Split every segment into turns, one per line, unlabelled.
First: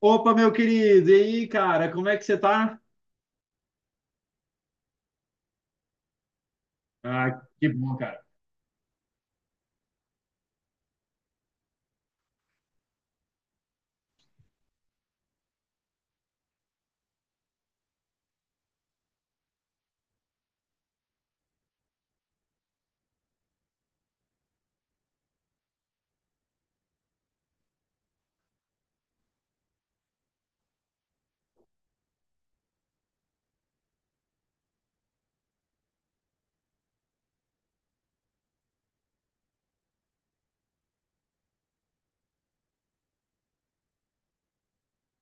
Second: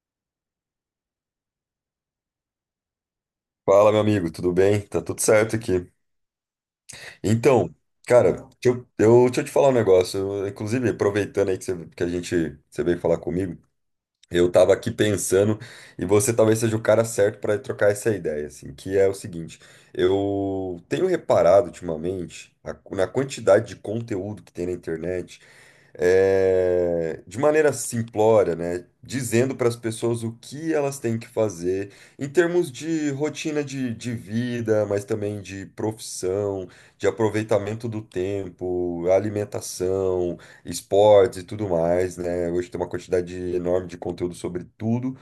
Opa, meu querido, e aí, cara, como é que você tá?
Fala, meu amigo, tudo bem? Tá tudo certo aqui.
Ah, que
Então,
bom, cara.
cara, deixa eu te falar um negócio. Eu, inclusive, aproveitando aí que a gente, você veio falar comigo, eu tava aqui pensando, e você talvez seja o cara certo para trocar essa ideia, assim, que é o seguinte, eu tenho reparado ultimamente na quantidade de conteúdo que tem na internet, de maneira simplória, né, dizendo para as pessoas o que elas têm que fazer em termos de rotina de vida, mas também de profissão, de aproveitamento do tempo, alimentação esportes e tudo mais, né? Hoje tem uma quantidade enorme de conteúdo sobre tudo.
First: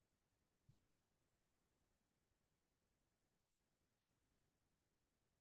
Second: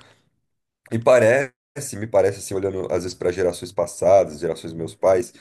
E parece, Me parece assim, olhando às vezes para gerações passadas, gerações dos meus pais,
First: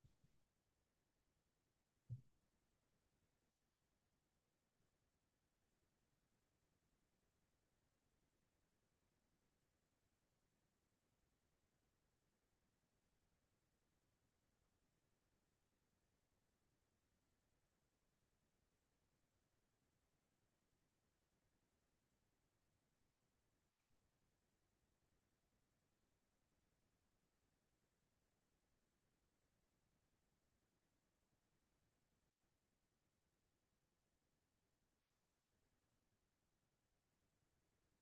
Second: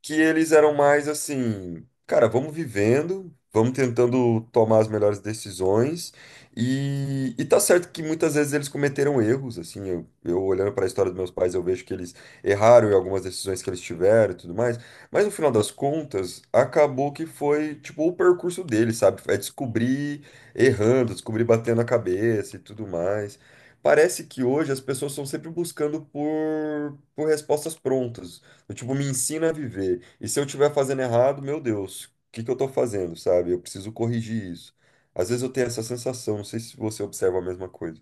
que eles eram mais assim, cara, vamos vivendo, vamos tentando tomar as melhores decisões. E tá certo que muitas vezes eles cometeram erros, assim, eu olhando para a história dos meus pais, eu vejo que eles erraram em algumas decisões que eles tiveram e tudo mais, mas no final das contas, acabou que foi, tipo, o percurso deles, sabe? É descobrir errando, descobrir batendo a cabeça e tudo mais. Parece que hoje as pessoas estão sempre buscando por respostas prontas. Do tipo, me ensina a viver. E se eu estiver fazendo errado, meu Deus, o que que eu tô fazendo, sabe? Eu preciso corrigir isso. Às vezes eu tenho essa sensação, não sei se você observa a mesma coisa.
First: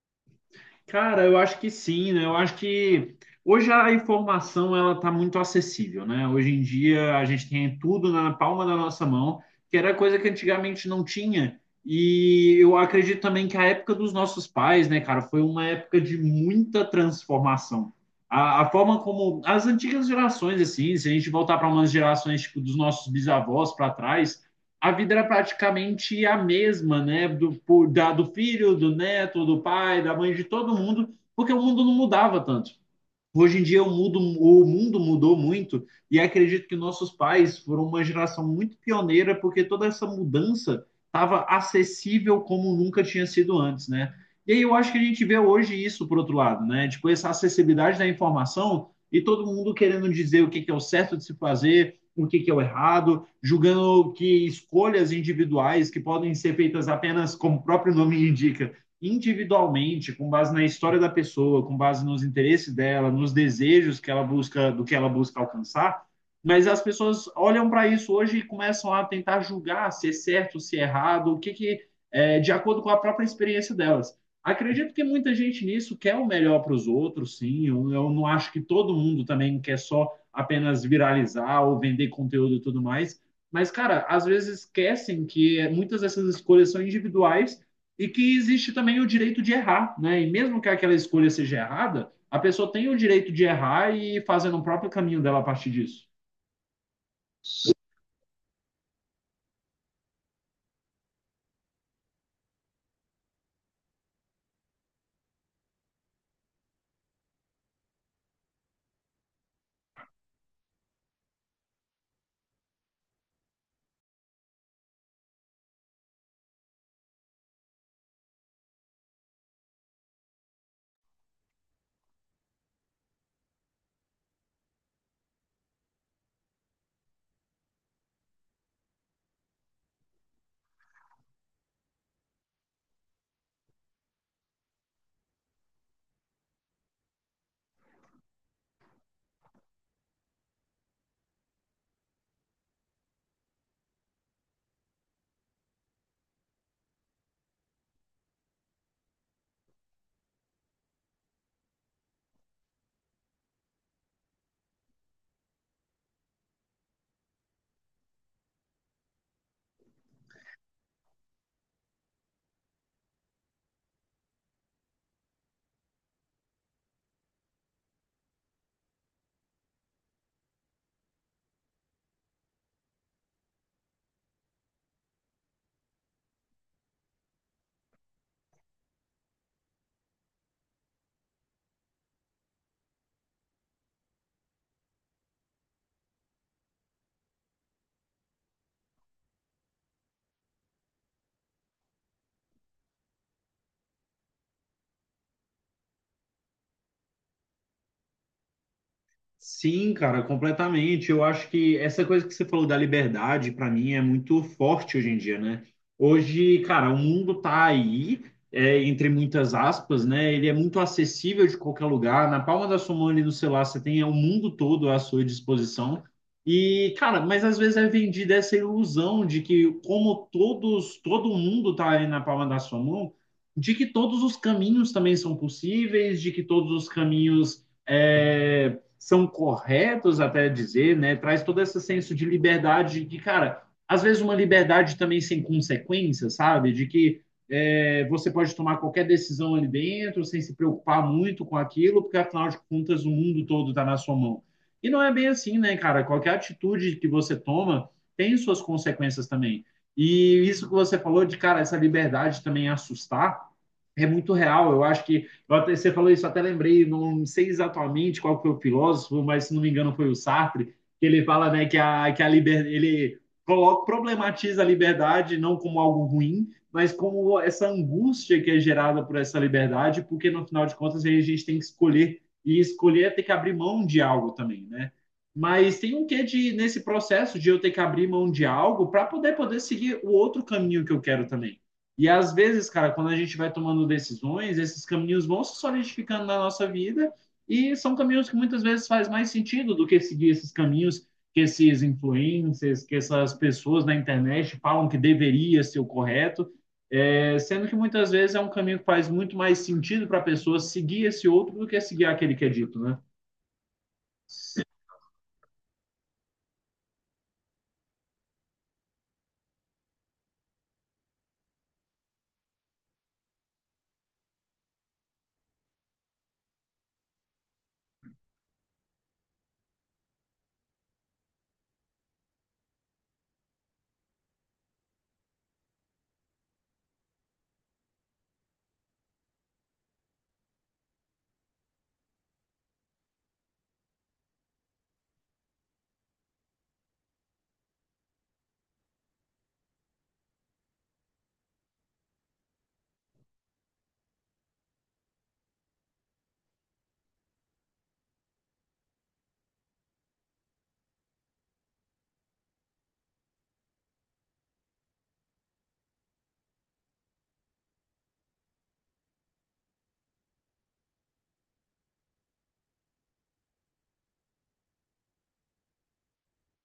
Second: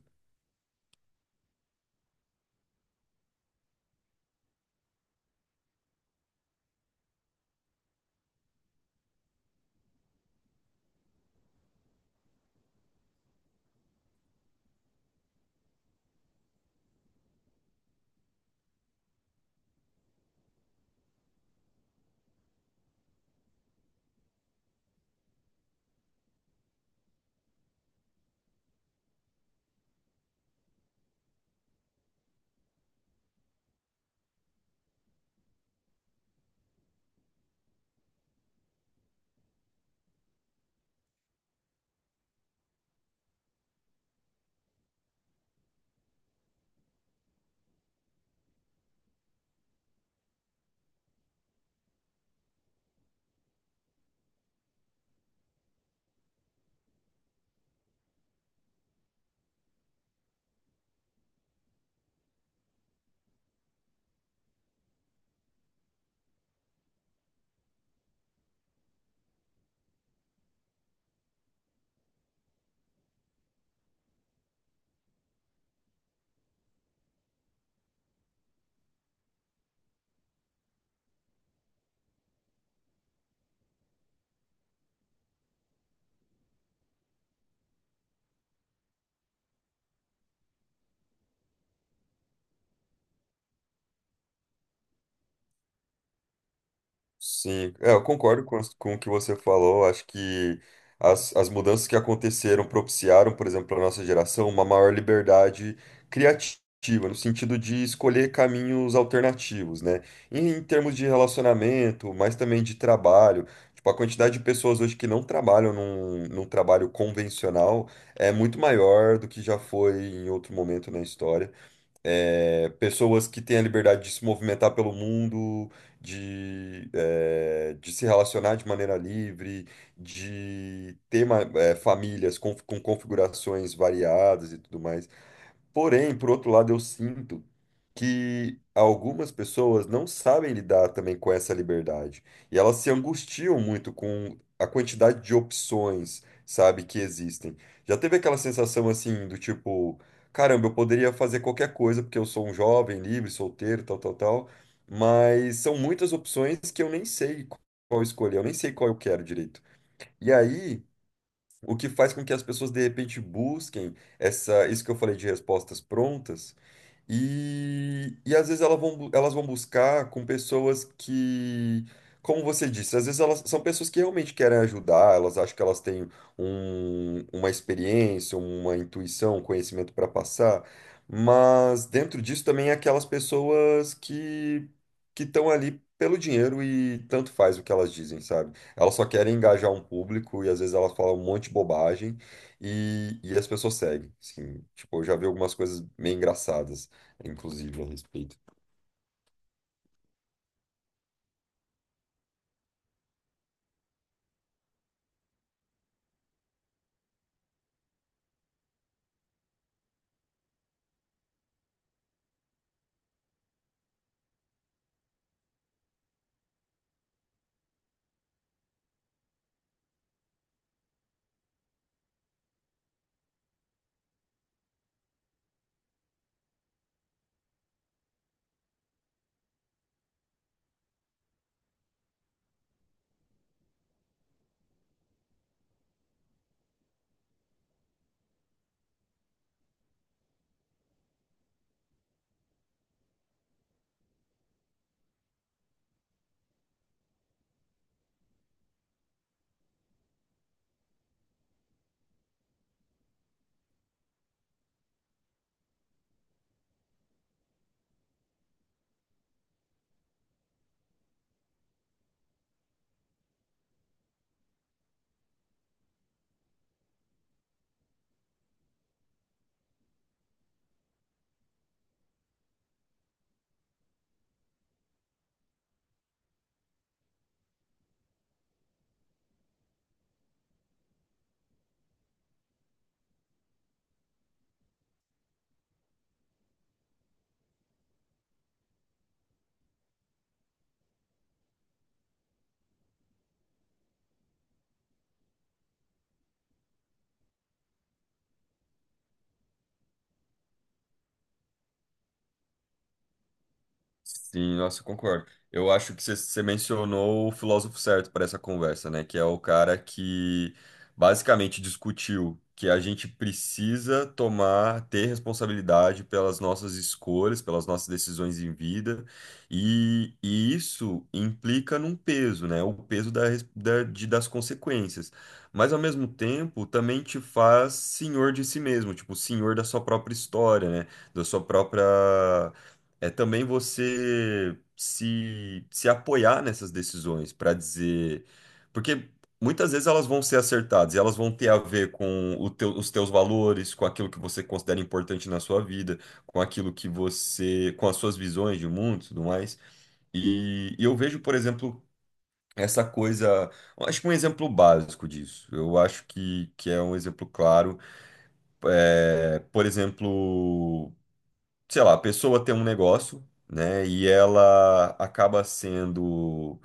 Cara, eu acho que sim, né? Eu acho que hoje a informação ela tá muito acessível, né? Hoje em dia a gente tem tudo na palma da nossa mão, que era coisa que antigamente não tinha. E eu acredito também que a época dos nossos pais, né, cara, foi uma época de muita transformação. A forma como as antigas gerações, assim, se a gente voltar para umas gerações tipo dos nossos bisavós para trás, a vida era praticamente a mesma, né? Do filho, do neto, do pai, da mãe, de todo mundo, porque o mundo não mudava tanto. Hoje em dia o mundo mudou muito e acredito que nossos pais foram uma geração muito pioneira porque toda essa mudança estava acessível como nunca tinha sido antes, né? E aí eu acho que a gente vê hoje isso por outro lado, né? Tipo, essa acessibilidade da informação e todo mundo querendo dizer o que é o certo de se fazer, o que é o errado, julgando que escolhas individuais que podem ser feitas apenas, como o próprio nome indica, individualmente, com base na história da pessoa, com base nos interesses dela, nos desejos que ela busca, do que ela busca alcançar. Mas as pessoas olham para isso hoje e começam a tentar julgar se é certo, se é errado, o que é, de acordo com a própria experiência delas. Acredito que muita gente nisso quer o melhor para os outros, sim. Eu não acho que todo mundo também quer só apenas viralizar ou vender conteúdo e tudo mais. Mas, cara, às vezes esquecem que muitas dessas escolhas são individuais e que existe também o direito de errar, né? E mesmo que aquela escolha seja errada, a pessoa tem o direito de errar e ir fazendo o próprio caminho dela a partir disso.
Sim, é, eu concordo com o que você falou. Acho que as mudanças que aconteceram propiciaram, por exemplo, para nossa geração, uma maior liberdade criativa, no sentido de escolher caminhos alternativos, né? Em termos de relacionamento, mas também de trabalho. Tipo, a quantidade de pessoas hoje que não trabalham num trabalho convencional é muito maior do que já foi em outro momento na história é, pessoas que têm a liberdade de se movimentar pelo mundo, de se relacionar de maneira livre, de ter famílias com configurações variadas e tudo mais. Porém, por outro lado, eu sinto que algumas pessoas não sabem lidar também com essa liberdade. E elas se angustiam muito com a quantidade de opções, sabe, que existem. Já teve aquela sensação assim do tipo, caramba, eu poderia fazer qualquer coisa porque eu sou um jovem, livre, solteiro, tal, tal, tal, mas são muitas opções que eu nem sei qual escolher, eu nem sei qual eu quero direito. E aí, o que faz com que as pessoas de repente busquem essa, isso que eu falei de respostas prontas e às vezes elas vão buscar com pessoas que, como você disse, às vezes elas são pessoas que realmente querem ajudar, elas acham que elas têm uma experiência, uma intuição, um conhecimento para passar, mas dentro disso também é aquelas pessoas que estão ali pelo dinheiro e tanto faz o que elas dizem, sabe? Elas só querem engajar um público e às vezes elas falam um monte de bobagem e as pessoas seguem, assim, tipo, eu já vi algumas coisas meio engraçadas inclusive, a respeito.
Sim, cara, completamente. Eu acho que essa coisa que você falou da liberdade, para mim, é muito forte hoje em dia, né? Hoje, cara, o mundo tá aí, entre muitas aspas, né? Ele é muito acessível de qualquer lugar. Na palma da sua mão ali no celular, você tem o mundo todo à sua disposição. E, cara, mas às vezes é vendida essa ilusão de que, como todos, todo mundo tá ali na palma da sua mão, de que todos os caminhos também são possíveis, de que todos os caminhos. É, são corretos até dizer, né? Traz todo esse senso de liberdade, de cara, às vezes uma liberdade também sem consequência, sabe? De que você pode tomar qualquer decisão ali dentro sem se preocupar muito com aquilo, porque afinal de contas o mundo todo está na sua mão. E não é bem assim, né, cara? Qualquer atitude que você toma tem suas consequências também. E isso que você falou de, cara, essa liberdade também assustar é muito real. Eu acho que você falou isso, até lembrei, não sei exatamente qual foi o filósofo, mas se não me engano foi o Sartre, que ele fala, né, que a liberdade, ele coloca, problematiza a liberdade não como algo ruim, mas como essa angústia que é gerada por essa liberdade, porque no final de contas a gente tem que escolher, e escolher é ter que abrir mão de algo também, né? Mas tem um quê de, nesse processo de eu ter que abrir mão de algo para poder seguir o outro caminho que eu quero também. E às vezes, cara, quando a gente vai tomando decisões, esses caminhos vão se solidificando na nossa vida e são caminhos que muitas vezes faz mais sentido do que seguir esses caminhos que esses influencers, que essas pessoas na internet falam que deveria ser o correto, sendo que muitas vezes é um caminho que faz muito mais sentido para a pessoa seguir esse outro do que seguir aquele que é dito, né?
Sim, nossa, eu concordo. Eu acho que você mencionou o filósofo certo para essa conversa, né? Que é o cara que basicamente discutiu que a gente precisa tomar, ter responsabilidade pelas nossas escolhas, pelas nossas decisões em vida, e isso implica num peso, né? O peso da, res- da- de- das consequências. Mas ao mesmo tempo também te faz senhor de si mesmo, tipo, senhor da sua própria história, né? Da sua própria. É também você se apoiar nessas decisões para dizer. Porque muitas vezes elas vão ser acertadas e elas vão ter a ver com o os teus valores, com aquilo que você considera importante na sua vida, com aquilo que você. Com as suas visões de mundo e tudo mais. E eu vejo, por exemplo. Essa coisa, eu acho que um exemplo básico disso, eu acho que é um exemplo claro, é, por exemplo sei lá, a pessoa tem um negócio, né, e ela acaba sendo,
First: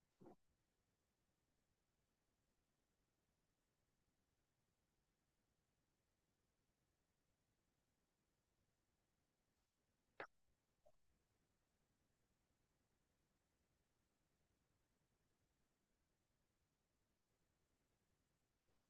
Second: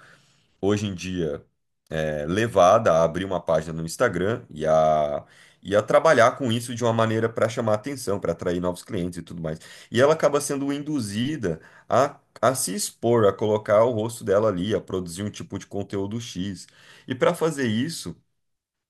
hoje em dia, é, levada a abrir uma página no Instagram e a trabalhar com isso de uma maneira para chamar atenção, para atrair novos clientes e tudo mais. E ela acaba sendo induzida a se expor, a colocar o rosto dela ali, a produzir um tipo de conteúdo X. E para fazer isso,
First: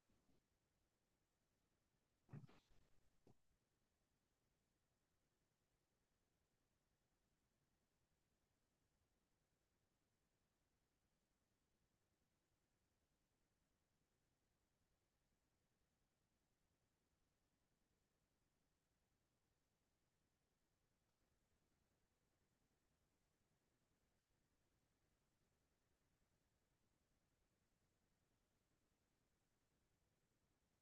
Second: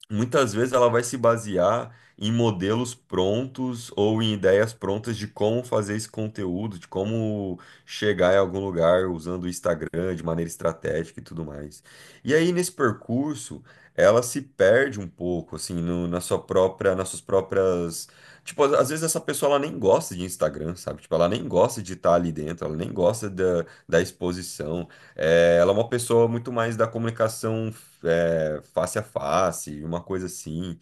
muitas vezes ela vai se basear em modelos prontos ou em ideias prontas de como fazer esse conteúdo, de como chegar em algum lugar usando o Instagram de maneira estratégica e tudo mais. E aí, nesse percurso, ela se perde um pouco, assim, na sua própria, nas suas próprias. Tipo, às vezes essa pessoa ela nem gosta de Instagram, sabe? Tipo, ela nem gosta de estar ali dentro, ela nem gosta da exposição. É, ela é uma pessoa muito mais da comunicação é, face a face, uma coisa assim.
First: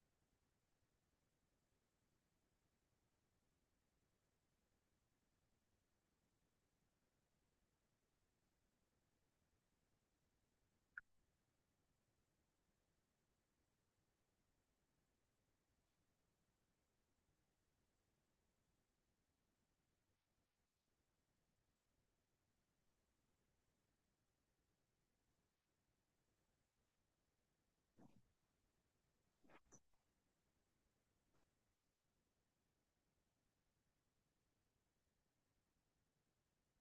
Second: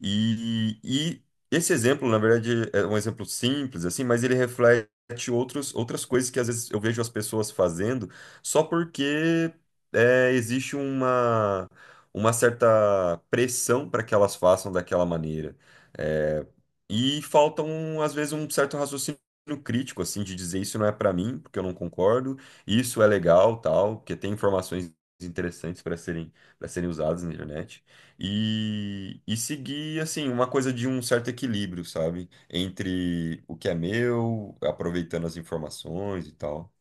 E esse exemplo, na verdade, é um exemplo simples, assim, mas ele reflete outros, outras coisas que às vezes eu vejo as pessoas fazendo só porque é, existe uma certa pressão para que elas façam daquela maneira. É, e falta, um, às vezes, um certo raciocínio crítico, assim, de dizer isso não é para mim, porque eu não concordo isso é legal, tal, porque tem informações interessantes para serem usadas na internet e seguir assim uma coisa de um certo equilíbrio, sabe? Entre o que é meu, aproveitando as informações e tal.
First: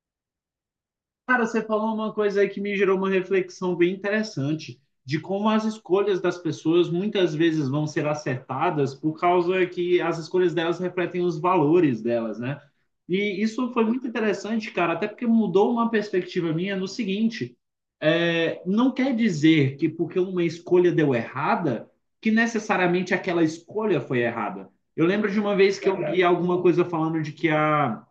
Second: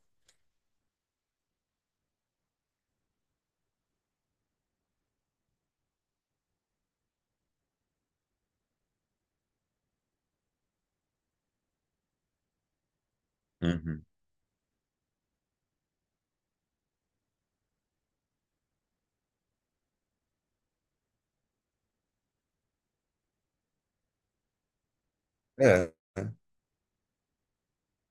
Cara, você falou uma coisa aí que me gerou uma reflexão bem interessante de como as escolhas das pessoas muitas vezes vão ser acertadas por causa que as escolhas delas refletem os valores delas, né? E isso foi
Uhum.
muito interessante, cara, até porque mudou uma perspectiva minha no seguinte: não quer dizer que porque uma escolha deu errada, que necessariamente aquela escolha foi errada. Eu lembro de uma vez que
É.
eu vi
né?
alguma coisa falando de que a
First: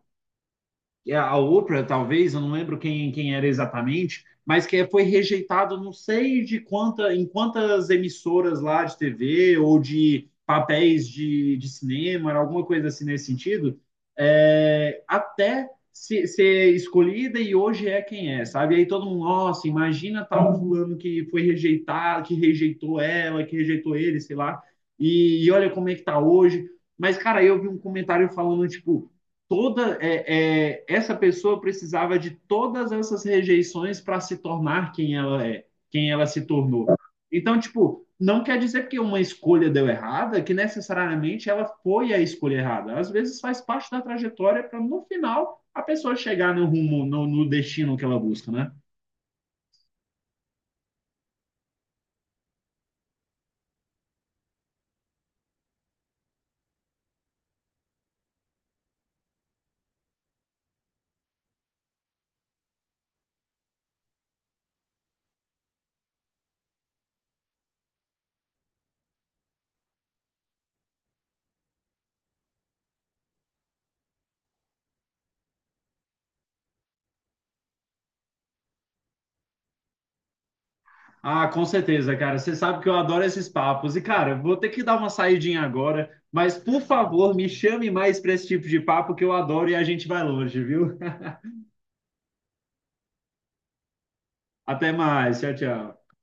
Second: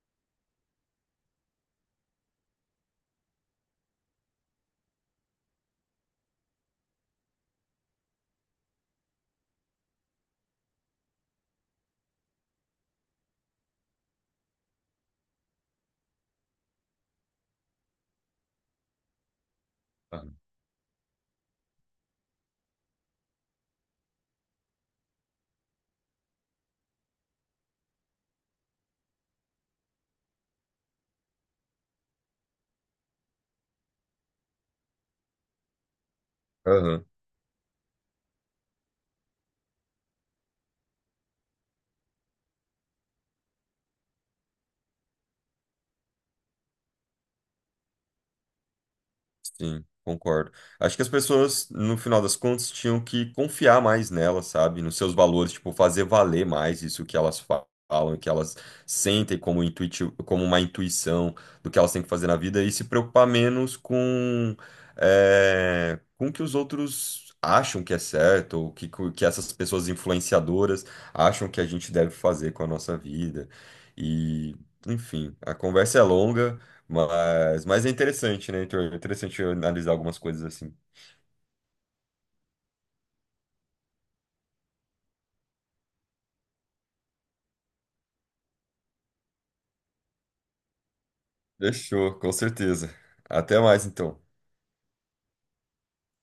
é, a outra, talvez, eu não lembro quem, quem era exatamente, mas que foi rejeitado, não sei de quanta, em quantas emissoras lá de TV ou de papéis de cinema, alguma coisa assim nesse sentido, até ser escolhida e hoje é quem é, sabe? Aí todo mundo, nossa, imagina tal fulano que foi rejeitado, que rejeitou ela, que rejeitou ele, sei lá, e olha como é que tá hoje. Mas, cara, eu vi um comentário falando, tipo, essa pessoa precisava de todas essas rejeições para se tornar quem ela é, quem ela se tornou.
Aham.
Então, tipo, não quer dizer que uma escolha deu errada, que necessariamente ela foi a escolha errada. Às vezes faz parte da trajetória para no final a pessoa chegar no rumo, no destino que ela busca, né?
Sim, concordo. Acho que as pessoas, no final das contas, tinham que confiar mais nelas, sabe? Nos seus valores, tipo, fazer valer mais isso que elas falam, que elas sentem como intuitivo, como uma intuição do que elas têm que fazer na vida e se preocupar menos com o que os outros acham que é certo, ou que essas pessoas influenciadoras acham que a gente deve fazer com a nossa vida. E, enfim, a conversa é longa. Mas é interessante, né, Heitor? É interessante eu analisar algumas coisas assim.
Ah, com certeza, cara. Você sabe que eu adoro esses papos. E, cara, vou ter que dar uma saidinha agora, mas por favor, me chame mais para esse tipo de papo que eu adoro e a gente vai longe, viu?
Fechou, com certeza. Até mais, então.
Até mais. Tchau, tchau.